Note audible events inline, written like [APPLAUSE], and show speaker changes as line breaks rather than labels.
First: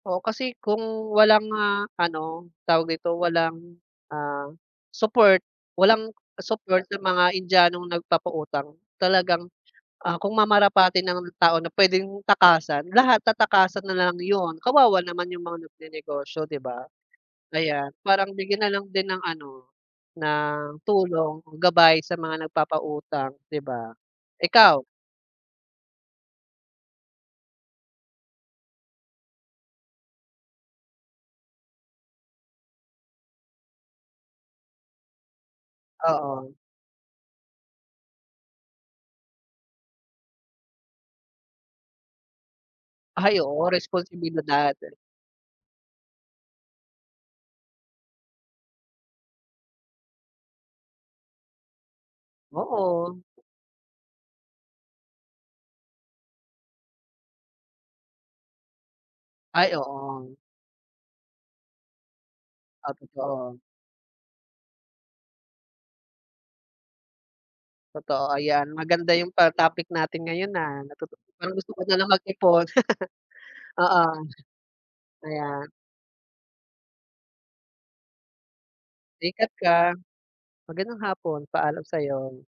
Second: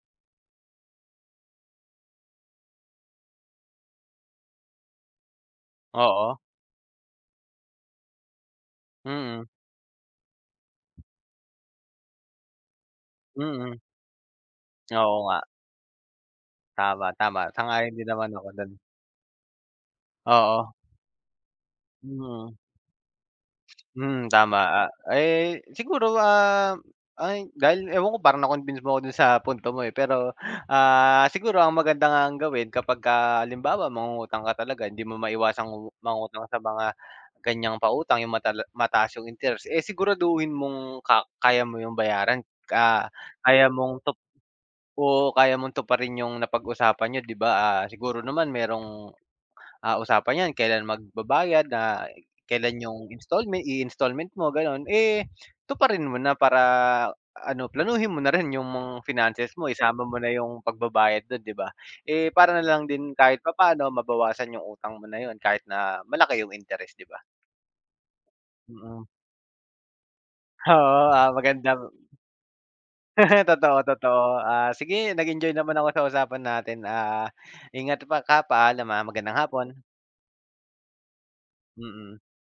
Oo, kasi kung walang, ah, ano, tawag dito, walang, ah, support walang
Oo.
support sa mga Indianong nagpapautang talagang,
Mm.
ah, kung mamarapatin ng tao na puwedeng takasan, lahat
Mm.
tatakasan nalang 'yon, kawawa
Oo
naman
nga.
yung mga nagnenegosyo, 'di ba?
Tama-tama, sang-ayon
Ayan,
din naman
parang
ako
bigyan
dun.
nalang din ng ano,
Oo.
ng tulong, gabay sa mga
Mm.
nagpapautang, 'di ba?
Mm,
Ikaw?
tama, ah, eh, siguro, ah, ay, dahil ewan ko parang na-convince mo ako dun sa punto mo eh. Pero, ah, siguro ang maganda nga ang gawin kapagka halimbawa mangungutang ka talaga hindi mo maiwasang umu mangutang
Oo.
sa mga ganiyang pautang yung matala mataas yung interest, eh siguraduhin mong ka kaya mo yung bayaran. Ah,
Ay,
kaya
oo,
mong tup
responsibilidad.
oo, kaya mong tuparin yung napag-usapan niyo, 'di ba? Ah, siguro naman merong, ah, usapan yan, kailan magbabayad, ah, kailan yung
Oo.
installment, i-installment mo, gano'n, eh tuparin mo na para, ah, ano, planuhin mo narin yung mga finances mo,
Ay,
isama mo na
oo.
yung pagbabayad dun, 'di ba? Eh para nalang
Ah,
din kahit
totoo.
papaano mabawasan yung utang mo na yun kahit na malaki yung interest, 'di ba?
Totoo, ayan,
Mm.
maganda yung ta topic natin ngayon, ah,
Oo,
natuto,
ah,
parang gusto ko
magandang
nalang mag-ipon. [LAUGHS]
[LAUGHS]
Oo.
Totoo-totoo. Ah, sige, nag-enjoy
Kaya
naman ako sa usapan natin. Ah, ingat pa ka, paalam. Ah, magandang
Ingat
hapon.
ka, magandang hapon. Paalam
Mm.
sa'yo.